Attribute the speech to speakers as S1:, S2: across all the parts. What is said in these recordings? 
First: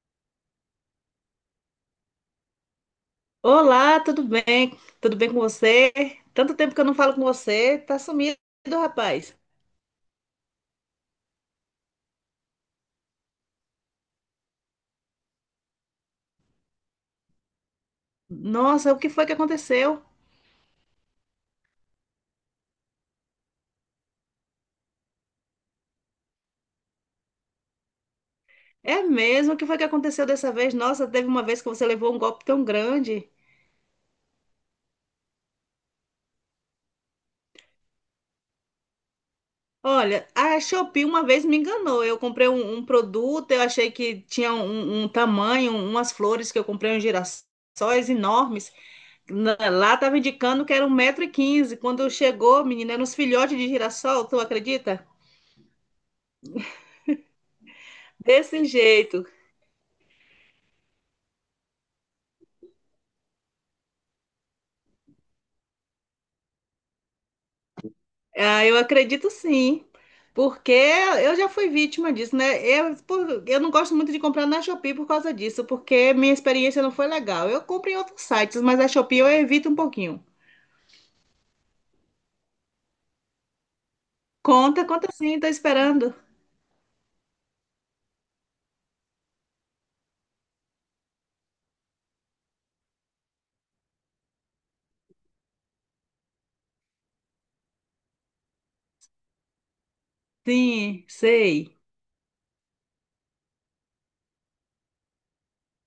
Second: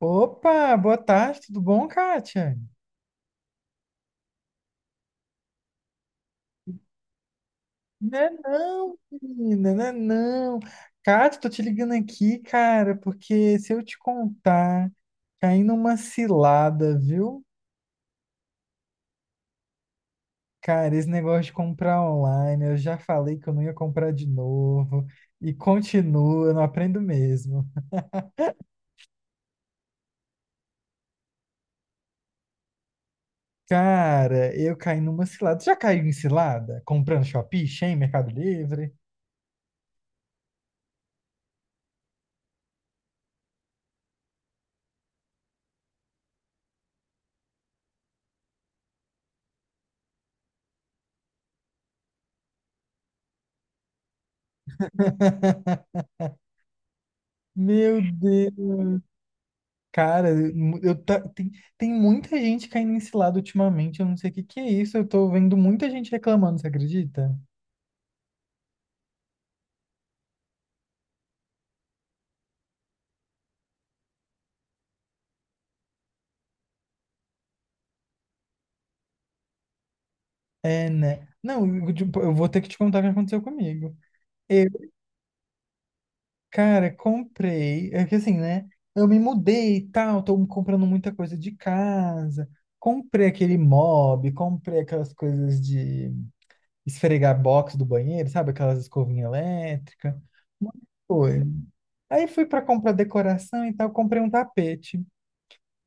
S1: Opa, boa tarde, tudo bom, Kátia?
S2: Olá, tudo bem? Tudo bem com você? Tanto tempo que eu não falo com você, tá
S1: Né
S2: sumido,
S1: não,
S2: rapaz.
S1: menina, né não. Kátia, tô te ligando aqui, cara, porque se eu te contar, caí numa cilada, viu?
S2: Nossa, o que foi que aconteceu?
S1: Cara, esse negócio de comprar online, eu já falei que eu não ia comprar de novo, e continua, eu não aprendo mesmo.
S2: É mesmo, o que foi que aconteceu dessa vez? Nossa, teve uma vez que você levou um golpe tão grande.
S1: Cara, eu caí numa cilada. Já caiu em cilada? Comprando Shopee, Shein, Mercado Livre?
S2: Olha, a Shopee uma vez me enganou. Eu comprei um produto, eu achei que tinha um tamanho, umas flores que eu comprei, uns girassóis enormes. Lá estava indicando que era 1,15 m. Quando chegou, menina, eram uns filhotes de girassol, tu acredita?
S1: Meu Deus.
S2: Desse jeito.
S1: Cara, eu tá, tem, tem muita gente caindo nesse lado ultimamente, eu não sei o que que é isso, eu tô vendo muita gente reclamando, você acredita?
S2: Ah, eu acredito, sim, porque eu já fui vítima disso, né? Eu não gosto muito de comprar na Shopee por causa disso, porque minha experiência não foi legal. Eu compro em outros sites, mas a Shopee eu evito um pouquinho.
S1: É, né? Não, eu, tipo, eu vou ter que te contar o que aconteceu comigo. Eu,
S2: Conta, conta, sim, tô esperando.
S1: cara, comprei, é que assim, né? Eu me mudei e tal, tô comprando muita coisa de casa, comprei aquele mob, comprei aquelas coisas de esfregar box do banheiro, sabe? Aquelas escovinhas elétricas, muita
S2: Sim,
S1: coisa.
S2: sei.
S1: Aí fui pra comprar decoração e tal, comprei um tapete.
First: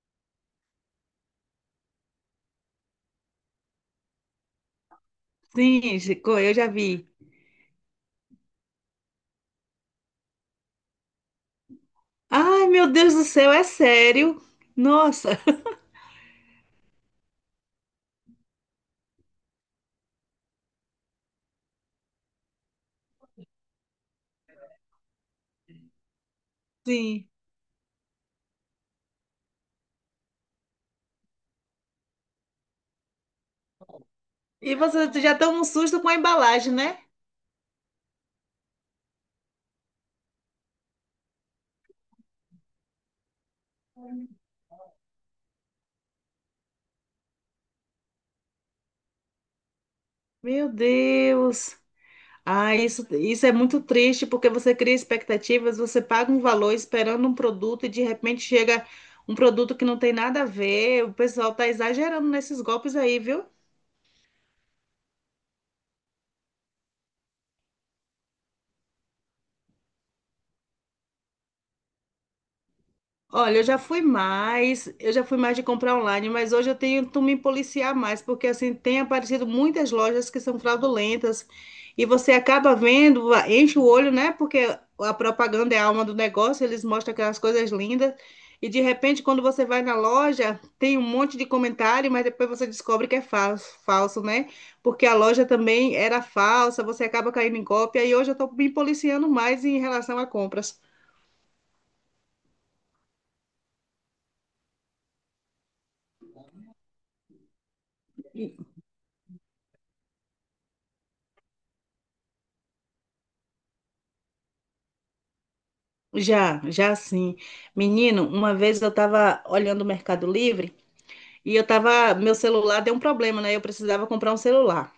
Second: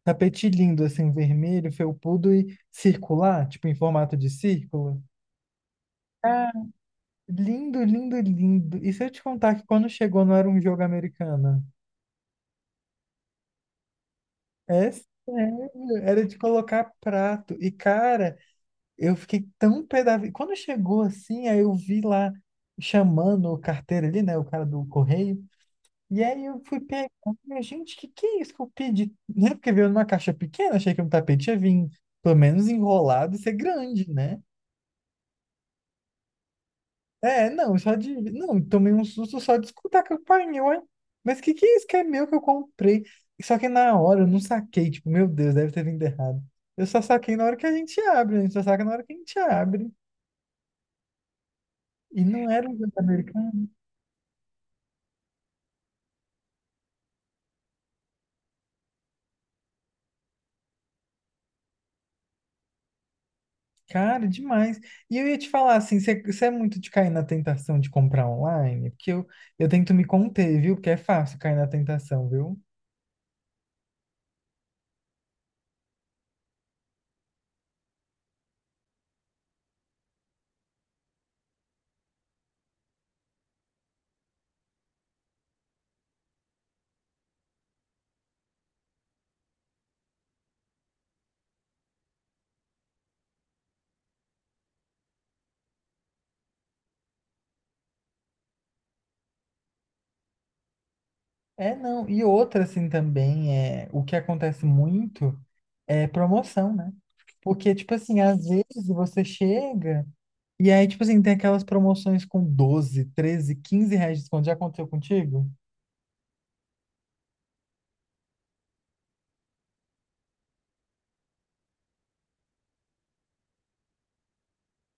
S1: Tapete lindo, assim, vermelho, felpudo e circular, tipo em formato de círculo.
S2: Sim, Chico,
S1: Ah,
S2: eu já vi.
S1: lindo, lindo, lindo. E se eu te contar que quando chegou não era um jogo americano?
S2: Ai, meu Deus do céu, é sério?
S1: É
S2: Nossa,
S1: sério, era de colocar prato. E, cara, eu fiquei tão pé da vida. Quando chegou assim, aí eu vi lá chamando o carteiro ali, né, o cara do correio. E aí eu fui pegar,
S2: sim.
S1: falei, gente, que é isso que eu pedi? Né? Porque veio numa caixa pequena, achei que um tapete ia vir, pelo menos enrolado, e ser grande, né?
S2: E você já toma um susto com a embalagem, né?
S1: É, não, só de. Não, tomei um susto só de escutar a campainha, uai. Mas que é isso que é meu que eu comprei? Só que na hora eu não saquei, tipo, meu Deus, deve ter vindo errado. Eu só saquei na hora que a gente abre, a gente só saca na hora que a gente abre.
S2: Meu Deus.
S1: E não era
S2: Ah,
S1: um jantar
S2: isso é
S1: americano.
S2: muito triste, porque você cria expectativas, você paga um valor esperando um produto e de repente chega um produto que não tem nada a ver. O pessoal tá exagerando nesses golpes aí, viu?
S1: Cara, demais. E eu ia te falar assim, você é muito de cair na tentação de comprar online? Eu tento me conter, viu? Porque é fácil cair na tentação, viu?
S2: Olha, eu já fui mais de comprar online, mas hoje eu tento me policiar mais, porque assim tem aparecido muitas lojas que são fraudulentas e você acaba vendo, enche o olho, né? Porque a propaganda é a alma do negócio, eles mostram aquelas coisas lindas e de repente quando você vai na loja, tem um monte de comentário, mas depois você descobre que é falso, falso, né? Porque a loja também era falsa, você acaba caindo em cópia e hoje eu estou me policiando mais em relação a compras.
S1: É, não. E outra, assim, também é o que acontece muito. É promoção, né? Porque, tipo assim, às vezes você chega e aí, tipo assim, tem aquelas promoções com 12, 13, R$ 15 de desconto. Já aconteceu contigo?
S2: Já, já, sim. Menino, uma vez eu tava olhando o Mercado Livre e meu celular deu um problema, né? Eu precisava comprar um celular.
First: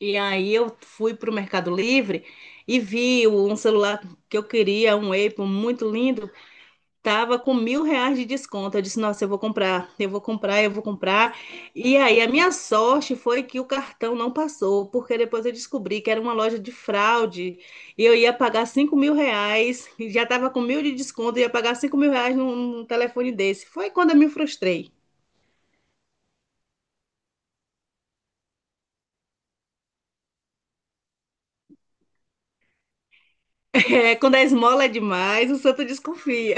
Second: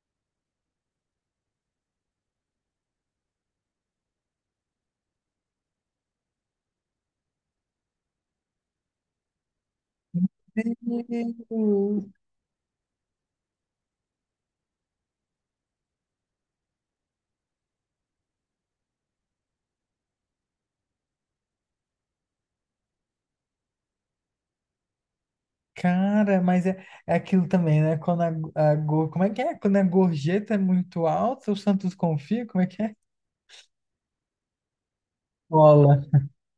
S2: E aí eu fui pro Mercado Livre e vi um celular que eu queria, um Apple muito lindo. Tava com R$ 1.000 de desconto. Eu disse, nossa, eu vou comprar, eu vou comprar, eu vou comprar. E
S1: Deus.
S2: aí, a minha sorte foi que o cartão não passou, porque depois eu descobri que era uma loja de fraude e eu ia pagar R$ 5.000, e já tava com 1.000 de desconto, ia pagar R$ 5.000 num telefone desse. Foi quando eu me frustrei.
S1: Cara, é aquilo também, né? Quando como é que é? Quando a gorjeta é muito alta, o Santos confia, como é que é?
S2: É, quando a esmola é demais, o santo
S1: Bola.
S2: desconfia.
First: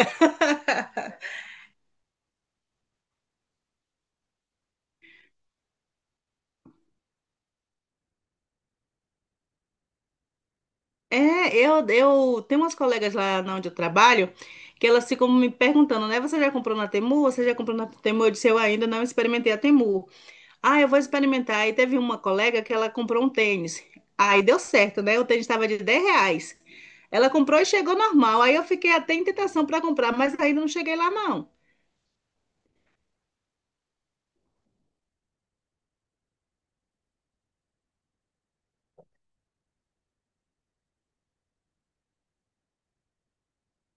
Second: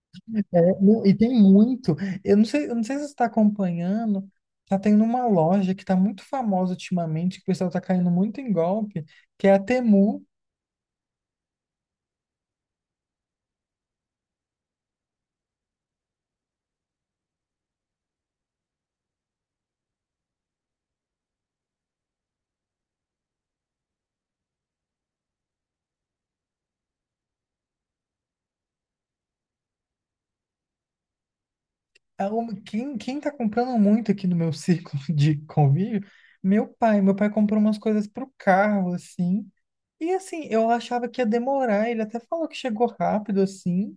S1: É, não, e tem muito. Eu não sei se você está acompanhando. Tá tendo uma loja que tá muito famosa ultimamente, que o pessoal tá caindo muito em golpe, que é a Temu.
S2: É, eu tenho umas colegas lá na onde eu trabalho que elas ficam me perguntando, né? Você já comprou na Temu? Você já comprou na Temu? Eu disse, eu ainda não experimentei a Temu. Ah, eu vou experimentar. Aí teve uma colega que ela comprou um tênis. Aí deu certo, né? O tênis estava de R$ 10. Ela comprou e chegou normal. Aí eu fiquei até em tentação para comprar, mas ainda não cheguei lá, não.
S1: Quem tá comprando muito aqui no meu círculo de convívio? Meu pai. Meu pai comprou umas coisas pro carro, assim. E assim, eu achava que ia demorar. Ele até falou que chegou rápido, assim.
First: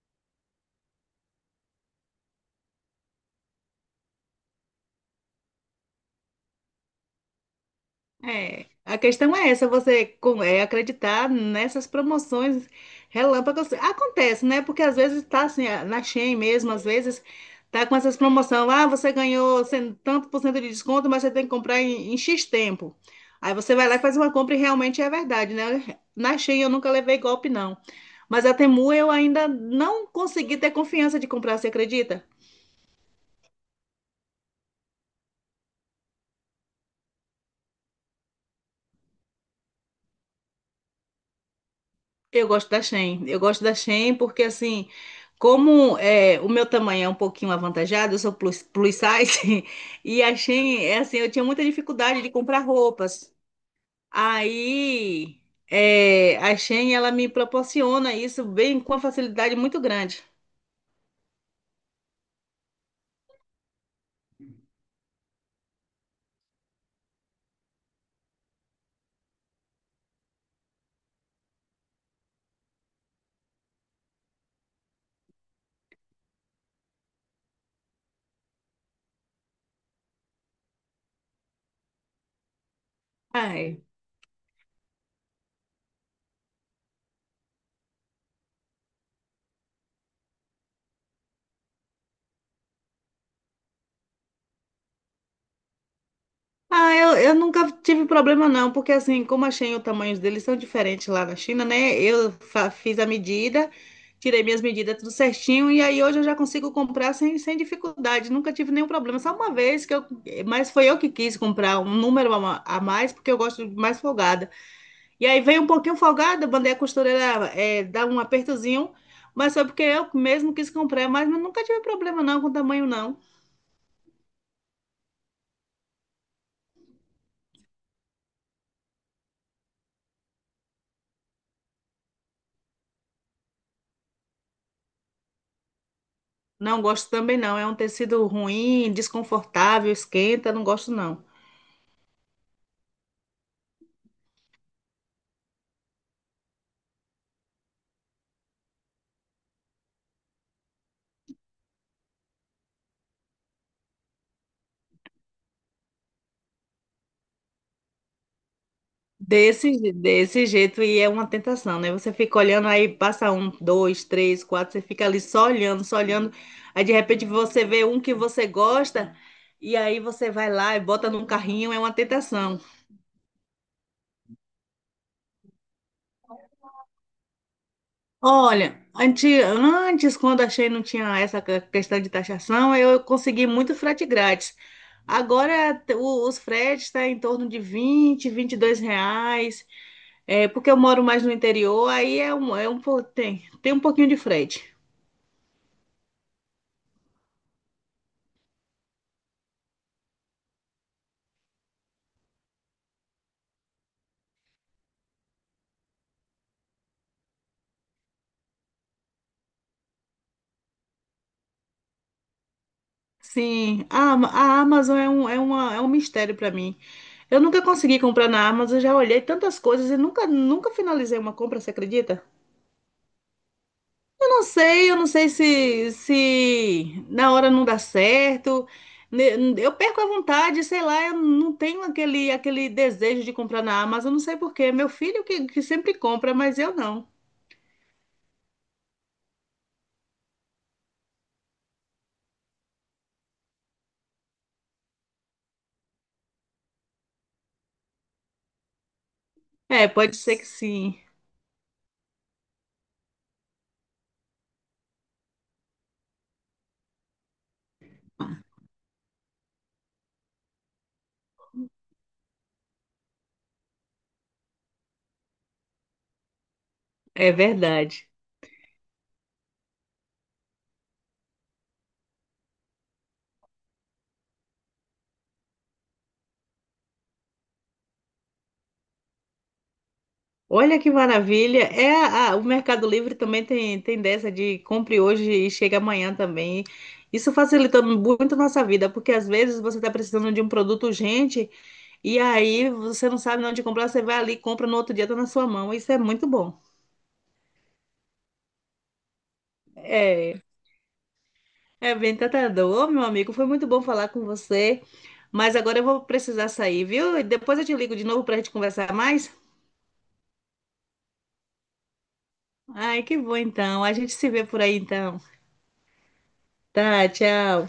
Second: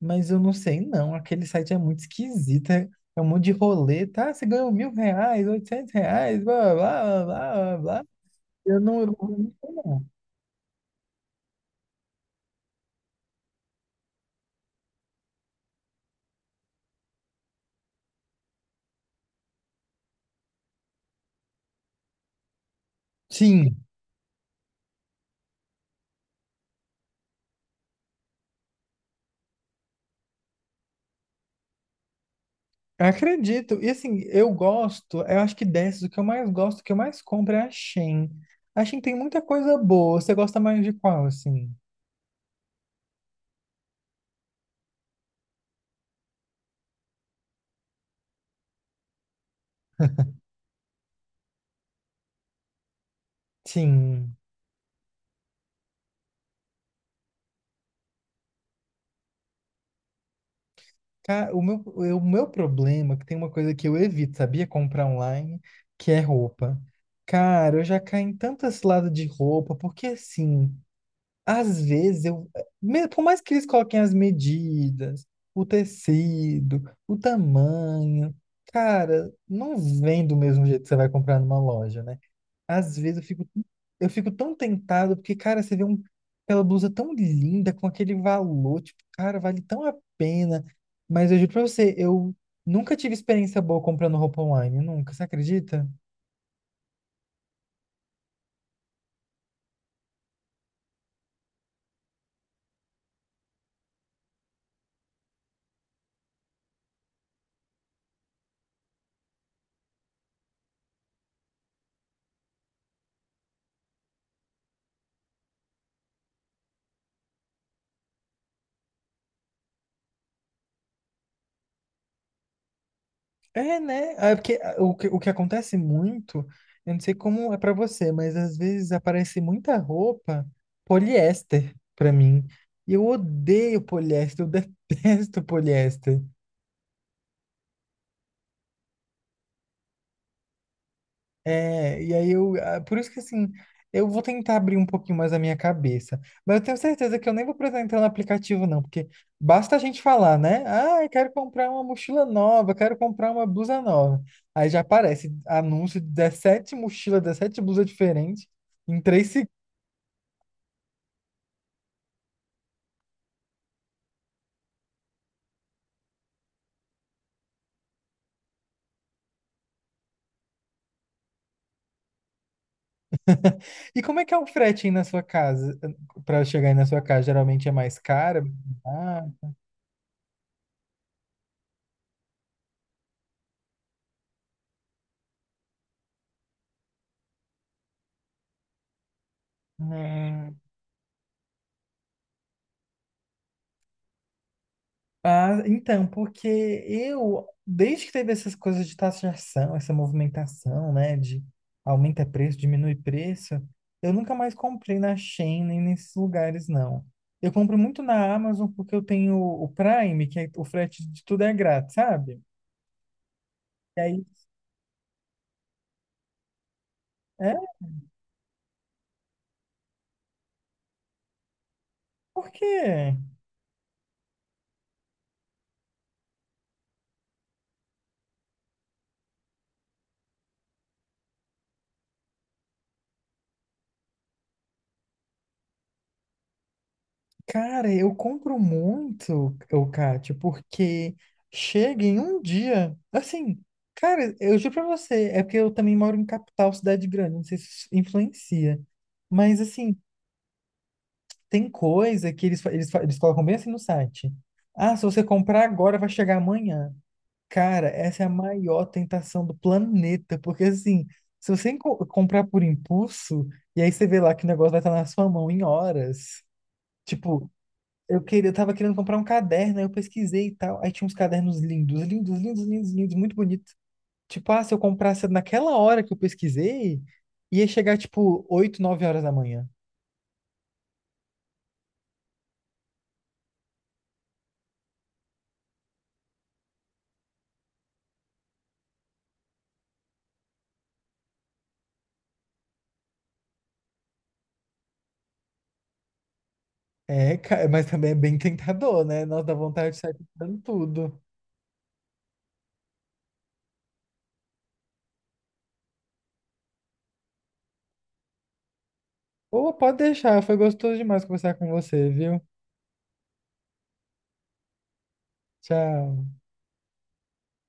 S1: Mas eu não sei, não. Aquele site é muito esquisito. É um monte de rolê, tá? Você ganhou R$ 1.000, R$ 800, blá, blá, blá, blá, blá, blá.
S2: É, a
S1: Eu
S2: questão é
S1: não
S2: essa,
S1: sei, não.
S2: acreditar nessas promoções relâmpagos. Acontece, né? Porque às vezes tá assim, na Shein mesmo, às vezes tá com essas promoções. Ah, você ganhou tanto por cento de desconto, mas você tem que comprar em X tempo. Aí você
S1: Sim.
S2: vai lá e faz uma compra e realmente é verdade, né? Na Shein eu nunca levei golpe, não. Mas a Temu eu ainda não consegui ter confiança de comprar, você acredita?
S1: Acredito. E assim, eu gosto, eu acho que dessas, o que eu mais gosto, o que eu mais compro é a Shein. A Shein tem muita coisa boa. Você gosta mais de qual, assim?
S2: Eu gosto da Shein. Eu gosto da Shein porque, assim, como é, o meu tamanho é um pouquinho avantajado, eu sou plus size, e a Shein, é assim, eu tinha muita dificuldade de comprar roupas.
S1: Sim.
S2: Aí, é, a Shein, ela me proporciona isso bem com uma facilidade muito grande.
S1: O meu problema é que tem uma coisa que eu evito, sabia? Comprar online, que é roupa. Cara, eu já caí em tantas lados de roupa, porque assim. Às vezes eu, me- por mais que eles coloquem as medidas, o tecido, o tamanho, cara, não vem do mesmo jeito que você vai comprar numa loja, né? Às vezes
S2: Ai,
S1: eu fico tão tentado, porque, cara, você vê um, aquela blusa tão linda, com aquele valor, tipo, cara, vale tão a pena. Mas eu juro pra você, eu nunca tive experiência boa comprando roupa online, nunca, você acredita?
S2: ah, eu nunca tive problema, não, porque assim, como a Shein, os tamanhos deles são diferentes lá na China, né? Eu fiz a medida, tirei minhas medidas tudo certinho, e aí hoje eu já consigo comprar sem dificuldade, nunca tive nenhum problema. Só uma vez que eu, mas foi eu que quis comprar um número a mais, porque eu gosto de mais folgada. E aí veio um pouquinho folgada, mandei a costureira dar um apertozinho, mas foi porque eu mesmo quis comprar, mas eu nunca tive problema não com o tamanho não.
S1: É, né? Ah, é porque ah, o que acontece muito, eu não sei como é pra você, mas às vezes aparece muita roupa poliéster pra mim. E eu odeio poliéster, eu detesto poliéster.
S2: Não gosto também não. É um tecido ruim, desconfortável, esquenta, não gosto não.
S1: É, e aí eu, ah, por isso que assim, eu vou tentar abrir um pouquinho mais a minha cabeça, mas eu tenho certeza que eu nem vou precisar entrar no aplicativo não, porque basta a gente falar, né? Ah, eu quero comprar uma mochila nova, quero comprar uma blusa nova. Aí já aparece anúncio de 17 mochilas, 17 blusas diferentes em 3 segundos.
S2: Desse jeito e é uma tentação, né? Você fica olhando aí, passa um, dois, três, quatro, você fica ali só olhando, só olhando. Aí de repente você vê um que você gosta e aí você vai lá e bota num carrinho, é uma tentação.
S1: E como é que é o frete aí na sua casa? Para chegar aí na sua casa, geralmente é mais caro?
S2: Olha,
S1: Ah,
S2: antes quando achei não tinha essa questão de taxação, eu consegui muito frete grátis. Agora os fretes estão em torno de vinte, R$ 22, é,
S1: né?
S2: porque eu moro mais no interior, aí tem um pouquinho de frete.
S1: Ah, então, porque eu, desde que teve essas coisas de taxação, essa movimentação, né, de aumenta preço, diminui preço, eu nunca mais comprei na Shein nem nesses lugares, não. Eu compro muito na Amazon porque eu tenho o Prime, que é, o frete de tudo é grátis, sabe?
S2: Sim,
S1: E
S2: a,
S1: aí,
S2: Ama- a Amazon é um mistério para mim. Eu
S1: é,
S2: nunca consegui comprar na Amazon, já olhei tantas coisas e nunca finalizei uma compra, você acredita?
S1: por quê?
S2: Eu não sei se na hora não dá certo. Eu perco a vontade, sei lá, eu não tenho aquele desejo de comprar na Amazon, não sei por quê. Meu filho que sempre compra, mas eu não.
S1: Cara, eu compro muito, o Kátia, porque chega em um dia, assim, cara, eu juro pra você, é porque eu também moro em capital, cidade grande, não sei se isso influencia, mas
S2: É,
S1: assim,
S2: pode ser que sim.
S1: tem coisa que eles colocam bem assim no site. Ah, se você comprar agora, vai chegar amanhã. Cara, essa é a maior tentação do planeta, porque assim, se você comprar por impulso, e aí você vê lá que o negócio vai estar na sua mão em horas.
S2: É
S1: Tipo,
S2: verdade.
S1: eu tava querendo comprar um caderno, aí eu pesquisei e tal. Aí tinha uns cadernos lindos, lindos, lindos, lindos, lindos, muito bonitos. Tipo, ah, se eu comprasse naquela hora que eu pesquisei, ia chegar tipo 8 9 horas da manhã.
S2: Olha que maravilha. É, o Mercado Livre também tem, dessa de compre hoje e chega amanhã também. Isso facilita muito a nossa vida, porque às vezes você está precisando de um produto urgente. E aí você não sabe onde comprar, você vai ali, compra no outro dia, tá na sua mão. Isso é muito bom.
S1: É, mas também é bem tentador, né? Nossa, dá vontade de sair
S2: É,
S1: comprando tudo.
S2: é bem tentador. Ô, meu amigo. Foi muito bom falar com você. Mas agora eu vou precisar sair, viu? E depois eu te ligo de novo pra gente conversar mais.
S1: Ou pode deixar, foi gostoso demais conversar com você, viu?
S2: Ai, que bom então. A gente se vê por aí então.
S1: Tchau.
S2: Tá, tchau.